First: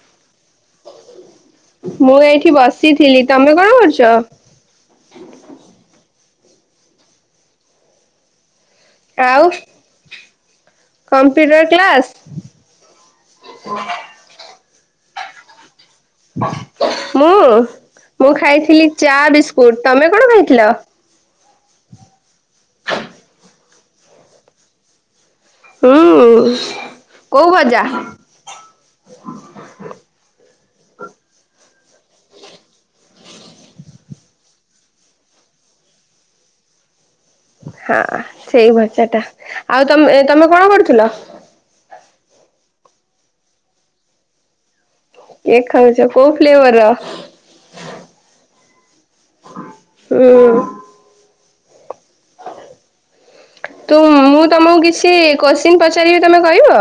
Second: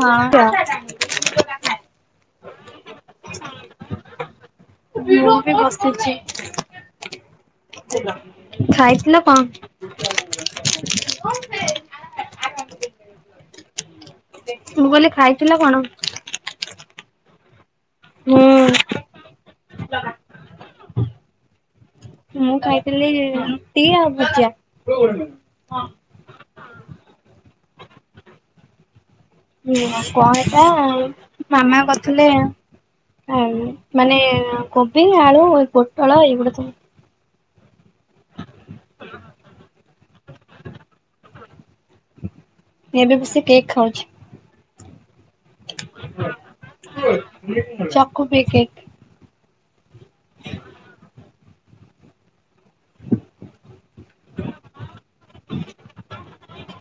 ହଁ। ମୁଁ ଏଇଠି ବସିଥିଲି ତମେ କଣ କରୁଚ? ମୁଁ ବି ବସିଚି। ଆଉ କମ୍ପ୍ୟୁଟର କ୍ଲାସ? [unintelligible] ମୁଁ କହିଲି ଖାଇଥିଲ କଣ? ମୁଁ? ମୁଁ ଖାଇଥିଲି ଚା ବିସ୍କୁଟ। ତମେ କଣ ଖାଇଥିଲ? ମୁଁ ଖାଇଥିଲି ରୁଟି ଆଉ ଭଜା। ହୁଁ କୋଉ ଭଜା? [unintelligible] କଣ ସେଟା ମାମା କରିଥିଲେ ଆଉ ମାନେ କୋବି, ଆଳୁ, ପୋଟଳ ଏଇଗୁଡା ସବୁ ହଁ ସେଇ ଭଜାଟା ଆଉ ତମେ ତମେ କଣ କରୁଥିଲ? ଏବେ ବସି କେକ୍ ଖାଉଛି। କେକ୍ ଖାଉଚ କୋଉ ଫ୍ଲେଭରର? ଚକୁବି କେକ୍। ହୁଁ। [inaudible] ତୁମ୍ ମୁଁ ତମକୁ କିଛି କୋଶ୍ଚିନ୍ ପଚାରିବି ତମେ କହିବ?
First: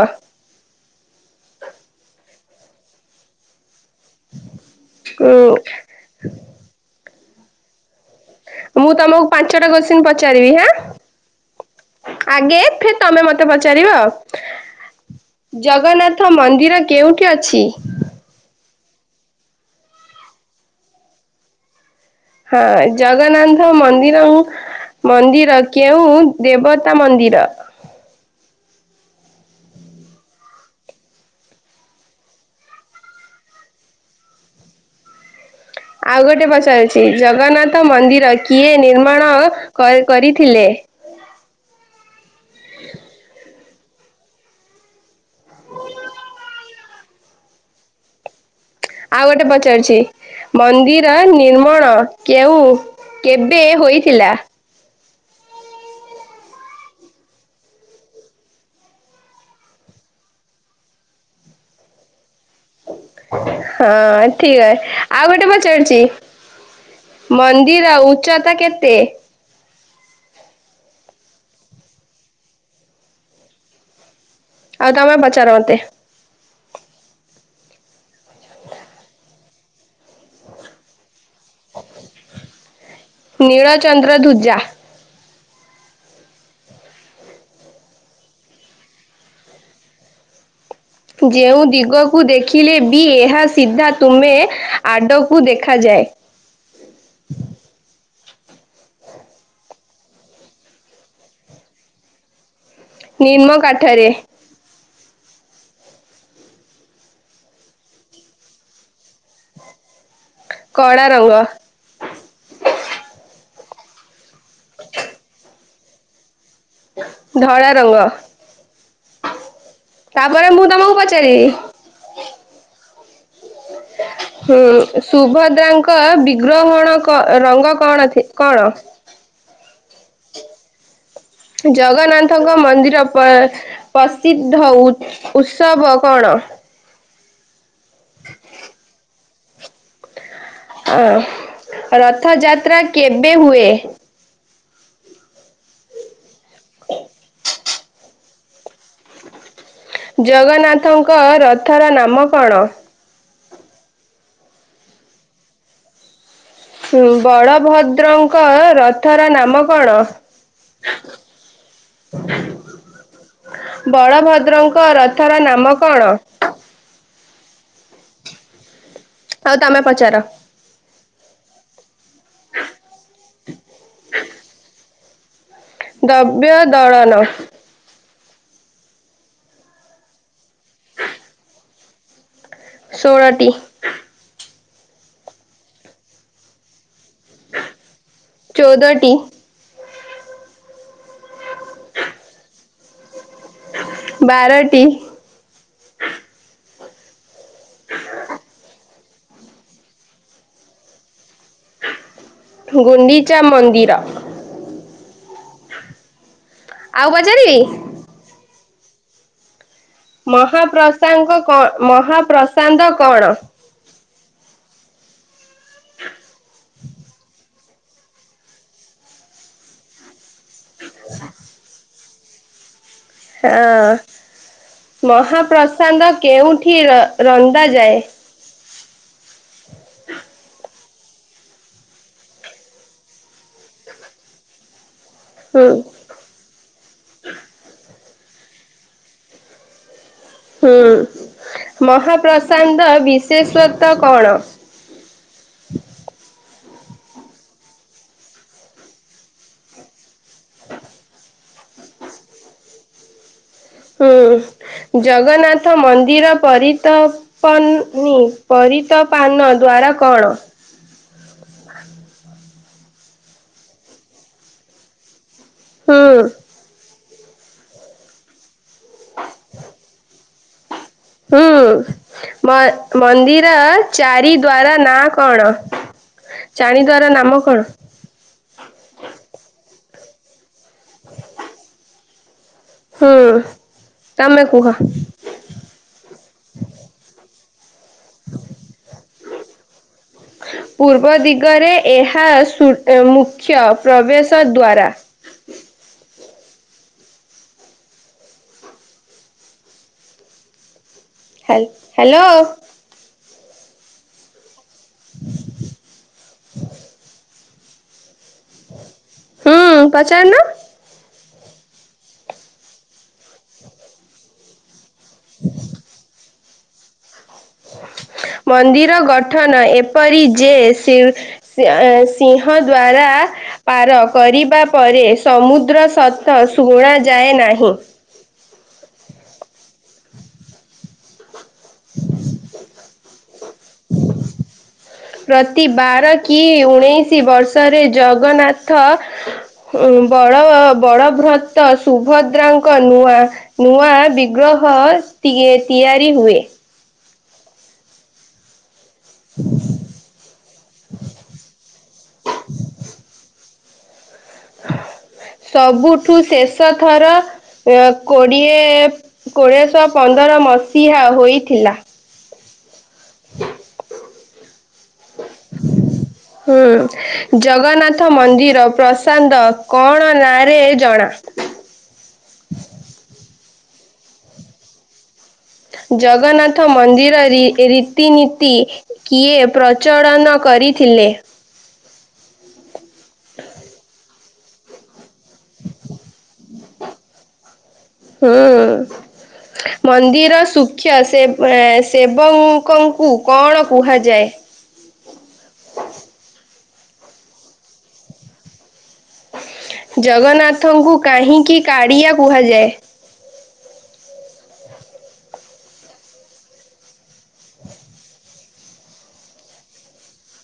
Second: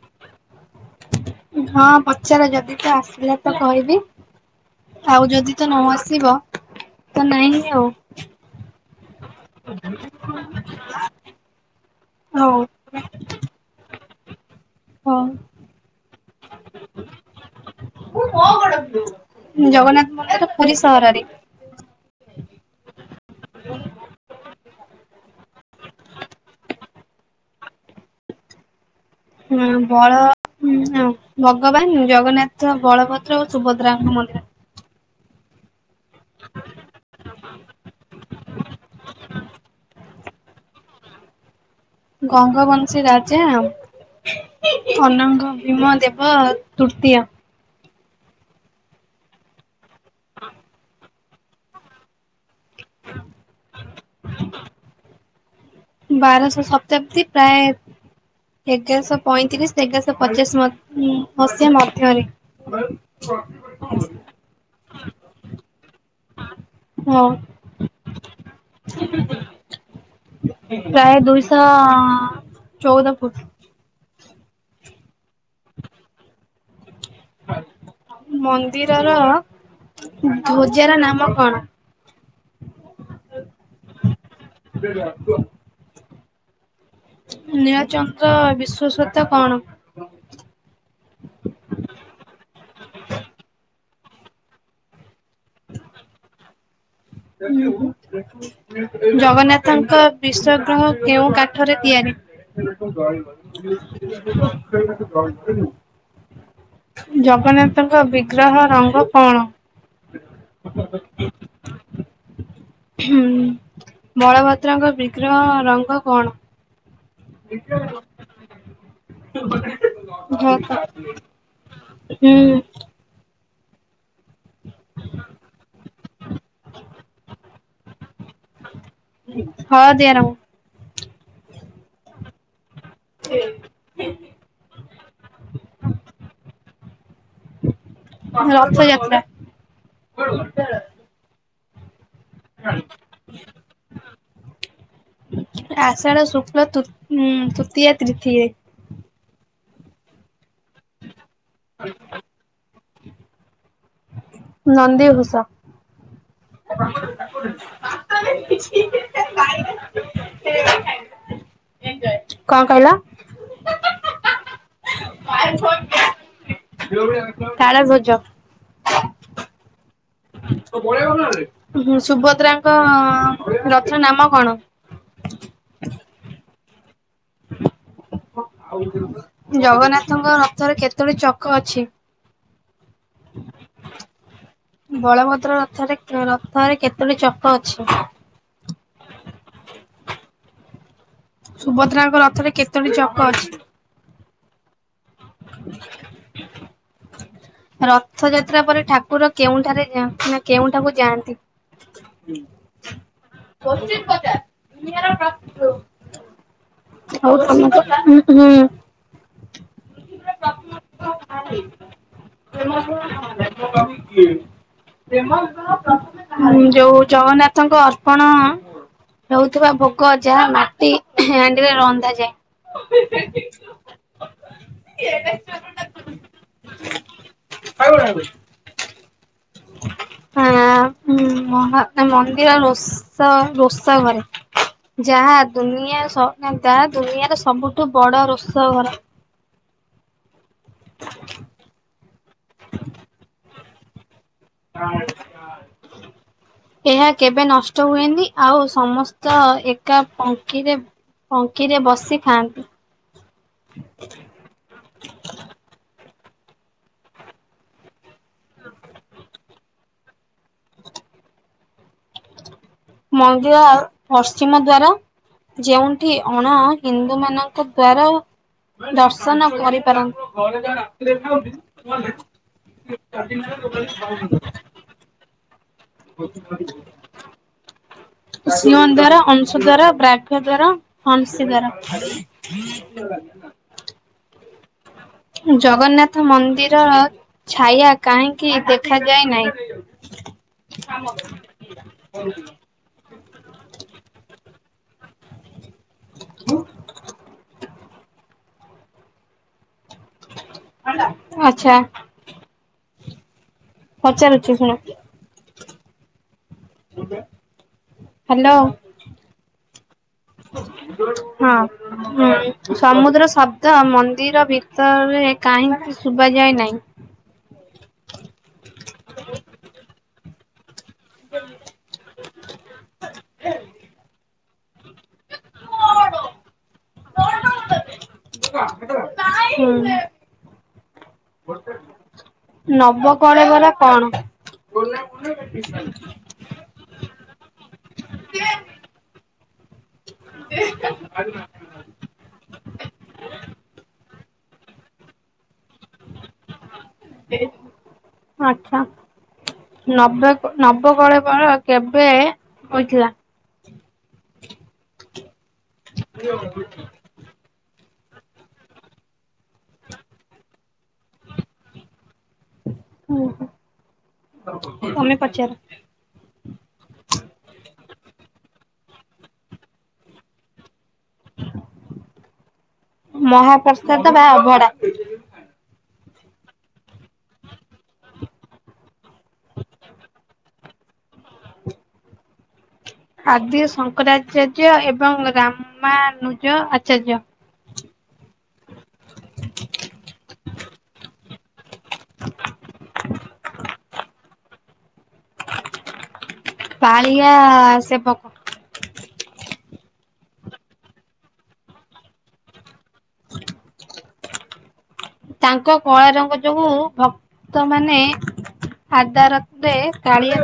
ହଁ ପଚା ଦେଖିଆ ତ ଆସିଲା ତ କହିବି, ଆଉ ହୁଁ ଯଦି ତ ନ ଆସିବ ତ ନାଇଁ ଆଉ। ମୁଁ ତମକୁ ପାଞ୍ଚଟା କୋଶ୍ଚିନ୍ ପଚାରିବି ହାଁ, ହଉ। ଆଗେ ଫିର ତମେ ମତେ ପଚାରିବ ଆଉ। ହଉ। ଜଗନ୍ନାଥ ମନ୍ଦିର କେଉଁଠି ଅଛି? ଜଗନ୍ନାଥ ମନ୍ଦିର ପୁରୀ ସହରରେ। ହଁ ଜଗନ୍ନାଥ ମନ୍ଦିରଂ ମନ୍ଦିର କେଉଁ ଦେବତା ମନ୍ଦିର? ହୁଁ ବଳ ହୁଁ ହଁ ଭଗବାନ ଜଗନ୍ନାଥ ବଳଭଦ୍ର ଓ ସୁଭଦ୍ରାଙ୍କ ମନ୍ଦିର। ଆଉ ଗୋଟେ ପଚାରୁଛି ଜଗନ୍ନାଥ ମନ୍ଦିର କିଏ ନିର୍ମାଣ କରି କରିଥିଲେ। ଗଙ୍ଗବଂଶୀ ରାଜା ଅନଙ୍ଗ ଭୀମ ଦେବ ତୃତୀୟା ଆଉ ଗୋଟେ ପଚାରୁଛି ମନ୍ଦିର ନିର୍ମଣ କେଉଁ କେବେ ହୋଇଥିଲା? ବାରଶହ ଶପ୍ତାବ୍ଦୀ ପ୍ରାୟେ ଏଗାରଶହ ପଇଁତିରିଶ ଏଗାରଶହ ପଚାଶ ମ ମସିହା ମଧ୍ୟରେ। ହଁ ଠିକ ଅଏ ଆଉ ଗୋଟେ ପଚାରୁଛି? ହଁ ମନ୍ଦିର ଉଚ୍ଚତା କେତେ? ପ୍ରାୟେ ଦୁଇଶହ ଚୋଉଦ ଫୁଟ୍। ଆଉ ତାମେ ପଚାର ମତେ? ମନ୍ଦିରର ଧ୍ୱଜାର ନାମ କଣ? ନୀଳଚନ୍ଦ୍ର ଧୁଜା। [inaudible] ନୀଳାଚନ୍ଦ୍ର ବିଶ୍ଵସତା କଣ? ଯେଉଁ ଦିଗକୁ ଦେଖିଲେ ବି ଏହା ସିଧା ତୁମେ ଆଡ କୁ ଦେଖାଯାଏ। ଜଗନ୍ନାଥଙ୍କ ବିଶଗ୍ରହ କେଉଁ କାଠରେ ତିଆରି? ନିମ୍ନ କାଠରେ [inaudible] ଜଗନ୍ନାଥଙ୍କ ବିଘ୍ରହ ରଙ୍ଗ କଣ? କଳା ରଙ୍ଗ। ହୁଁ ବଳଭଦ୍ରଙ୍କ ବିଗ୍ରହ ରଙ୍ଗ କଣ? ଧଳା ରଙ୍ଗ। ତାପରେ ମୁଁ ତମକୁ ହୁଁ ପଚାରିବି? ହୁଁ ସୁଭଦ୍ରାଙ୍କ ବିଗ୍ରହଣ ରଙ୍ଗ କଣ କଣ? ହଳଦୀଆ ରଙ୍ଗ। ଜଗନ୍ନାଥଙ୍କ ମନ୍ଦିର ଚପଦ ପ୍ରସିଦ୍ଧ ଉତ୍ସବ କଣ? ରଥଯାତ୍ରା। ଆଁ ରଥଯାତ୍ରା କେବେ ହୁଏ। ଆଷାଢ ଶୁକ୍ଲ ତୃ ଉ ତୃତୀୟା ତିଥିୀରେ। ଜଗନ୍ନାଥଙ୍କ ରଥର ନାମ କଣ? ନନ୍ଦୀଘୋଷ। ଉଁ ବଳଭଦ୍ରଙ୍କ ରଥର ନାମ କଣ? କଣ କହିଲ? ବଳଭଦ୍ରଙ୍କ ରଥର ନାମ କଣ? ତାଳଧ୍ୱଜ। ଆଉ ତମେ ପଚାର? ହଁ ସୁଭଦ୍ରାଙ୍କ ରଥ ନାମ କଣ? ଦବ୍ୟ ଦଳାନ ଜଗନ୍ନାଥଙ୍କ ରଥରେ କେତୋଟି ଚକ ଅଛି? ଶୋଳଟି। ବଳଭଦ୍ର ରଥରେ ରଥରେ କେତୋଟି ଚକ ଅଛି? ଚଉଦଟି [inaudible] ସୁଭଦ୍ରାଙ୍କ ରଥରେ କେତୋଟି ଚକ ଅଛି? ବାରଟି। [inaudible] ରଥଯାତ୍ରା ପରେ ଠାକୁର କେଉଁଠାରେ ଯାଆ ନା କେଉଁଠାକୁ ଯାଆନ୍ତି? ଗୁନ୍ଡୀଚା ମନ୍ଦିର। ଆଉ ପଚାରିବି? [unintelligible] ମହାପ୍ରସାଦ କଣ? ଯୋଉ ଜଗନ୍ନାଥ ଙ୍କ ଅର୍ପଣ ହଉଥିବା ଭୋଗ ଯାହା ମାଟି ହାଣ୍ଡିରେ ରନ୍ଧା ଯାଏ। ହଁ ମହାପ୍ରସାଦ କେଉଁଠି? ରନ୍ଧାଯାଏ? [inaudible] [inaudible] ଆମ ମନ୍ଦିର ରୋଷ ରୋଷ ଘରେ। ଯାହା ହୁଁ ଦୁନିଆ ଯାହା ଦୁନିଆର ସବୁଠୁ ବଡ଼ ରୋଷ ଘର। ହୁଁ ମହାପ୍ରସାନ୍ତ ବିଶେଷତ କଣ? [inaudible] ଏହା କେବେ ନଷ୍ଟ ହୁଏନି ଆଉ ସମସ୍ତ ଏକା ପକ୍ଷୀରେ ପଙ୍କିରେ ବସି ଖାଆନ୍ତି। ହୁଁ ଜଗନ୍ନାଥ ମନ୍ଦିର ମନ୍ଦରପ ପରିତପାନ ଦ୍ଵାରା କଣ? [inaudible] ମନ୍ଦିର ପଶ୍ଚିମ ଦ୍ଵାରା ଯେଉଠି ହୁଁ ଅଣା ହିନ୍ଦ ଲୋକ ମାନଙ୍କ ଦ୍ଵାରା ଦର୍ଶନ କରିପାରନ୍ତି। ହୁଁ ମନ୍ଦିର ଚାରି ଦ୍ଵାର ନାଁ କଣ? ଚାରି ଦ୍ଵାରା ନାମ କଣ? ସିଂହ ଦ୍ୱାର ଅଂଶ ଦ୍ୱାର ବ୍ରାଭ୍ୟ ଦ୍ଵାର ହନସି ଦ୍ୱାର। ହୁଁ ତମେ କୁହ। ଜଗନ୍ନାଥ ମନ୍ଦିରର ଛାୟା କାହିଁକି ଦେଖାଯାଇନାହିଁ? [inaudible] ପୂର୍ବ ଦିଗରେ ଏହା ମୁଖ୍ୟ ପ୍ରବେଶ ଦ୍ୱାର [inaudible] ହଲ ଆଚ୍ଛା ହ୍ୟାଲୋ। ପଚାରୁଛି ଶୁଣ। ହ୍ୟାଲୋ। ହୁଁ ପଚାରୁନ। ହଁ ହଁ ସମୁଦ୍ର ଶବ୍ଦ ମନ୍ଦିର ଭ ତ କାହିଁକ ଶୁଭାଯାଏ ନହିଁ? ମନ୍ଦିର ଗଠନ ଏପରି ଯେ ସିଂହ ଦ୍ଵାର ପାର କରିବା ପରେ ସମୁଦ୍ର ସତ ଶୁଣାଯାଏ ନାହିଁ। [inaudible] ହଁ। [inaudible] ନବକଳେବର କଣ? ପ୍ରତି ବାର କି ଉ ଉଣେଇଶ ବର୍ଷରେ ଜଗନ୍ନାଥ ବଳ ବଳବ୍ରତ ସୁଭଦ୍ରାଙ୍କ ନୂଆ ନୂଆ ବିଗ୍ରହ ତିଆ ତିଆରି ହୁଏ। ଆଚଛା। ନବେ ନବକଳେ ବର କେବେ ହୋଇଥିଲା? ସବୁଠୁ ଶେଷ ଥର ଅ କୋଡିଏ କୋଡିଏ ଶହ ପନ୍ଦର ମସିହା ହୋଇଥିଲା। ହ ହ ତମେ ପଚାର? ହୁଁ ଜଗନ୍ନାଥ ମନ୍ଦିର ପ୍ରସି ଦ୍ଧ କଣ ନାଁ ରେ ଜଣା? ପ୍ରସାଦ ବା ଅଭଡା। ଜଗନ୍ନାଥ ମନ୍ଦିର ରି ରୀତିନୀତି କିଏ ପ୍ରଚଳନ କରିଥିଲେ? ଆଦି ଶଙ୍କରାଚାର୍ଯ୍ୟ ଏବଂ ରାମାନୁଜ ଆଚାର୍ଯ୍ୟ। ହୁଁ। ମନ୍ଦିର ସୁଖ ସେ ସେବକଙ୍କୁ କଣ କୁହାଯାଏ? ପାଳିଆ ସେ ପକ ଜଗନ୍ନାଥଙ୍କୁ କାହିଁକି କାଳିଆ କୁହାଯାଏ? ତାଙ୍କ କଳା ରଙ୍ଗ ଯୋଗୁ ଭକ୍ତ ମାନେ ଆଗା ରଥରେ କାଳିଆ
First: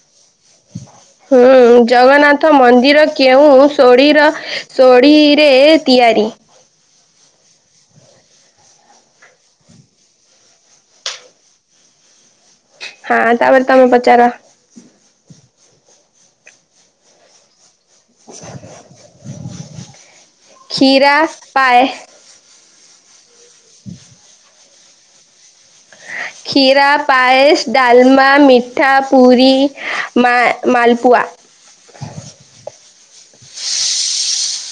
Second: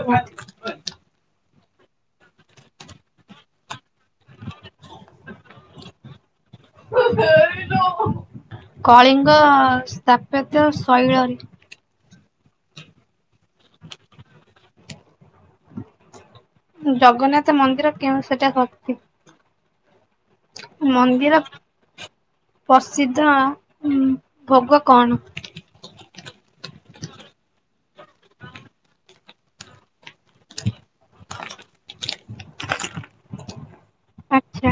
[inaudible] ହୁଁ ଜଗନ୍ନାଥ ମନ୍ଦିର କେଉଁ ସୋଢୀର ଶୋଢୀରେ ତିଆରି। [inaudible] କଳିଙ୍ଗ ସ୍ଥାପତ୍ୟ ଶୈଳରେ ହଁ ତାପରେ ତମେ ପଚାର? ଜଗନ୍ନାଥ ମନ୍ଦିର କେଉ ସେଟା ଶତି? କ୍ଷୀରା ପାଏସ। ପ୍ରସିଦ୍ଧ ଉ ଭୋଗ କଣ? କ୍ଷୀରା ପାଏସ, ଡାଲମା, ମିଠା, ପୁରୀ, ମା ମଲପୁଆ। [inaudible] ଆଛା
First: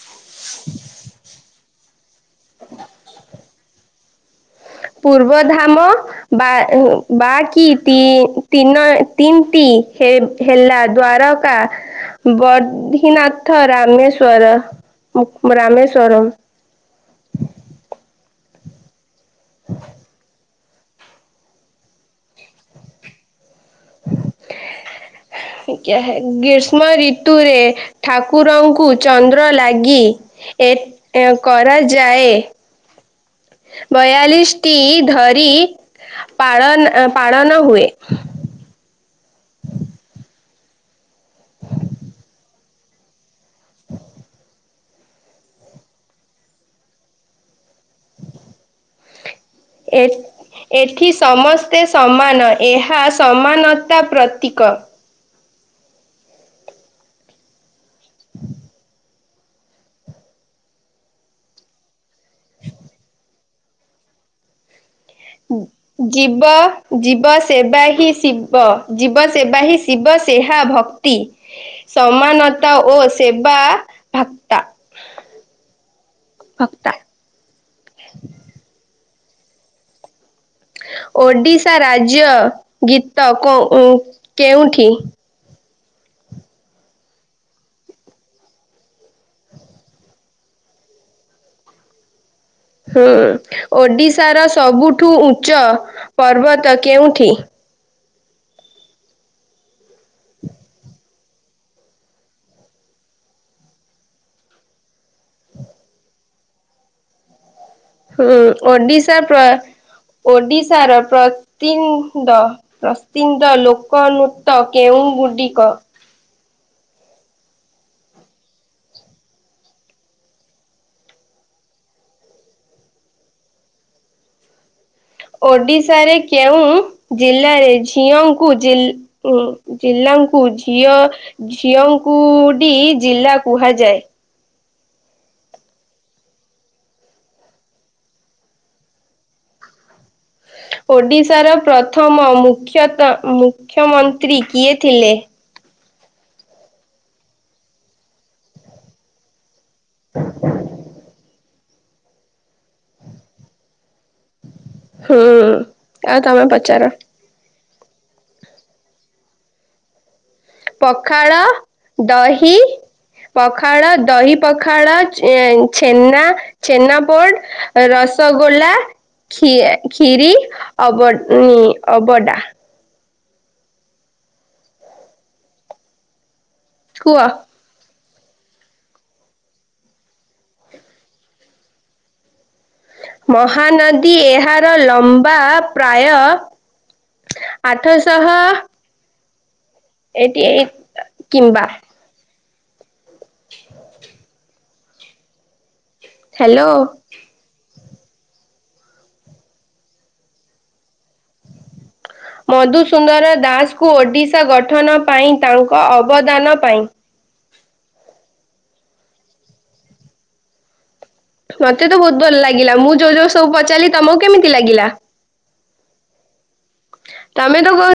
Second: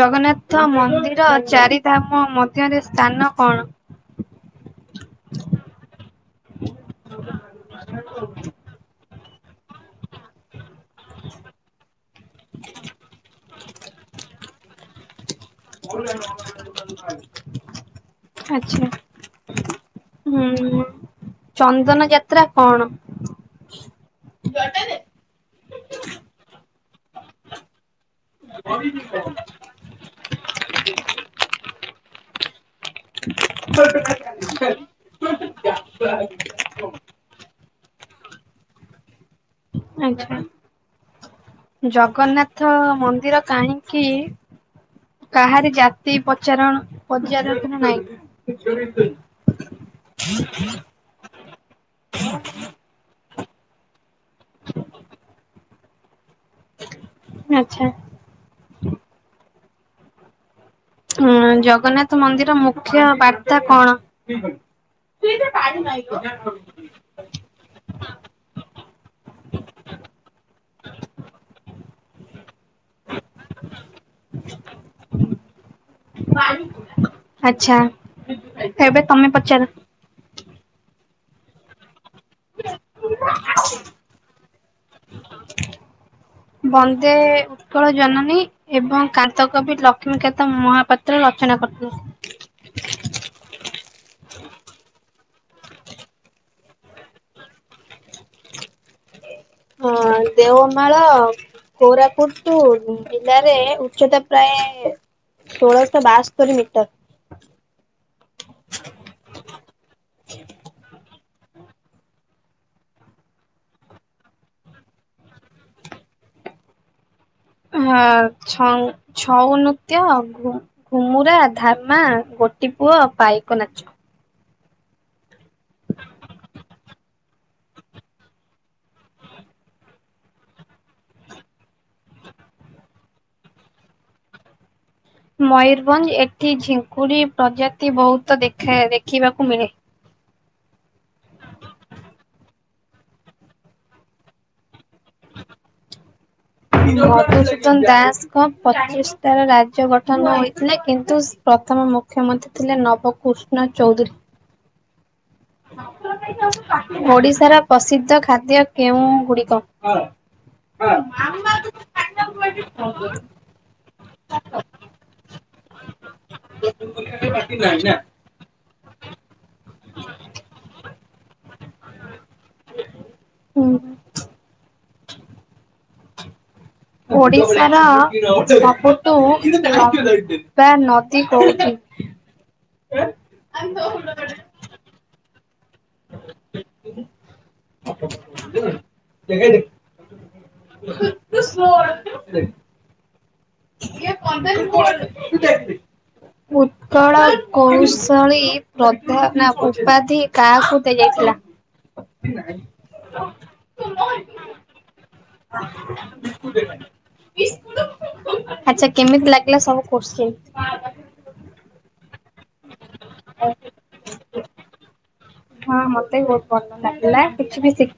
ଜଗନ୍ନାଥ ମନ୍ଦିର ଚାରିଟ ଖ ମଧ୍ୟରେ ସ୍ଥାନ କଣ? ପୂର୍ବଧାମ ବା ବା କି ତି ତିନ ତିନିଟି ହେ ହେଲା ଦ୍ୱାରକା ବଧୀନାଥ ରାମେଶର। ର ରାମେଶ୍ଵରମ୍। ଆଚ୍ଛା। [inaudible] ହୁଁ ଚନ୍ଦନ ଯାତ୍ରା କଣ? ଗ୍ରୀଷ୍ମ ଋତୁରେ ଠାକୁରଙ୍କୁ ଚନ୍ଦ୍ର ଲାଗି ଏ ପ କରା ଯାଏ। ବୟାଳିଶ ଟି ଧରି ରି ପାଳନ ପାଳନ ହୁଏ। ଆଚ୍ଛା। ଜଗନ୍ନାଥ ମନ୍ଦିର କାହିଁକି କାହାରି ଜାତି ପଚାରଣ ପଚାରନ ନାଇଁ। ଏଠି ଏଠି ସମସ୍ତ ସ୍ତେ ସମାନ ଏହା ସମାନତା ପ୍ରତୀକ। ଆଛା। ହ ଜଗନ୍ନାଥ ମନ୍ଦିର ମୁଖ୍ୟ ବାର୍ତା କଣ? ଜୀବ ଜୀବ ସେବା ହିଁ ଶିବ। ଜୀବ ସେବା ହିଁ ଶିବ ସେହା ଭକ୍ତି ସମାନତା ଓ ସେବା ଭାକ୍ତା [unintelligible] ଆଛା ଏବେ ତମେ ପଚାର। ଓଡିଶା ରାଜ୍ୟ ଗୀତ କୋଉ ଉ କେଉଁଠି। ବନ୍ଦେ ଉତ୍କଳ ଜନନୀ ଏବଂ କାନ୍ତ କବି ଲକ୍ଷ୍ମୀକାନ୍ତ ମହାପାତ୍ର ରଥ ନାକ ଫୁଲ ହୁଁ ଓଡିଶାର ସବୁଠୁ ଉଚ୍ଚ ପର୍ବତ କେଉଁଠି। ହଁ ଦେଓମାଳ। କୋରାପୁଟ ଟୁ ଜିଲ୍ଲାରେ ଉଚ୍ଚତା ପ୍ରାୟ ଶୋଳଶ ବାସ୍ତୋରି ମିଟର। ହୁଁ ଓଡିଶା ପ୍ର ଓଡିଶାର ପ୍ରନିନ୍ଦ ପ୍ରସିଦ୍ଦ ଲୋକନତ କେ କେଉଁ ଗୁଡିିକ। ହଁ ଛଉ ଛଉ ନୃତ୍ୟ ଘୁ ଘୁମୁରା ଧାମା ଗୋ ଟି ପୁଅ ପାଇକ ନାଚ। ଓଡିଶାରେ କେଉଁ ଜିଲ୍ଲାରେ ଝିଅଙ୍କୁ ଜି ଉ ଜିଲ୍ଲା ଙ୍କୁ ଝିଅ ଝିଅଙ୍କୁଡି ଜିଲ୍ଲା କୁହାଯାଏ? ମୟୂରଭଞ୍ଜ ଏଠି ଝିଙ୍କୁଡି ପ୍ରଜାତି ବହୁତ ଦେଖା ଦେଖିବାକୁ ମିଳେ। ଓଡିଶାର ପ୍ରଥମ ମୁଖ୍ୟତ ମୁଖ୍ୟମନ୍ତ୍ରୀ କିଏ ଥିଲେ। ମଧୁସୂଦନ ଦାସଙ୍କ ପଚିଶଟାର ରାଜ୍ୟ ଗଠନ ହୋଇଇଥିଲା କିନ୍ତୁ ସେ ପ୍ରଥମ ମୁଖ୍ୟମନ୍ତ୍ରୀ ଥିଲେ ନବକୃଷ୍ଣ ଚୌଧୁରୀ। ହୁଁ ଆଉ ତମେ ପଚାର ଓଡ଼ିଶାର ପ୍ରସିଦ୍ଧ ଖାଦ୍ୟ କେଉଁ ଗୁଡିକ। ପଖାଳ ଦହି ପଖାଳ ଦହି ପଖାଳ ଛେନା ଛେନା ପୋଡ଼ ରସଗୋଲା ଖି ଖୀରୀ ଅବ ଅବଡା। ହୁଁ। କୁହ। ଓଡ଼ିଶାର ସବୁଠୁ ଲମ୍ବା ନଦୀ କଉଠି? ମହାନଦୀ ଏହାର ଲମ୍ବା ପ୍ରାୟ ଆଠଶହ କିମ୍ବା। [unintelligible] ହ୍ୟାଲୋ ଉତ୍କଳ କଉ ଷଳୀ ପ୍ରଧ ନା ଉପାଧି କାହାକୁ ଦେଇ ଯାଇଥିଲା। ମଧୁସୁନ୍ଦର ଦାସଙ୍କୁ ଓଡିଶା ଗଠନ ପାଇଁ ତାଙ୍କ ଅବଦାନ ପାଇଁ। ଆଚ୍ଛା କେମିତି ଲାଗିଲା ସବୁ କୋସ୍ଚିନ୍। ମତେ ତ ବହୁତ ଭଲ ଲାଗିଲା ମୁଁ ଯୋଉ ଯୋଉ ସବୁ ପଚାରିଲି ତମକୁ କେମିତି ଲାଗିଲା। ହଁ ମତେ ବି ବହୁତ ଭଲ ଲାଗିଲା ତମେ କିଛି ତ ବି କହୁଛ ଶି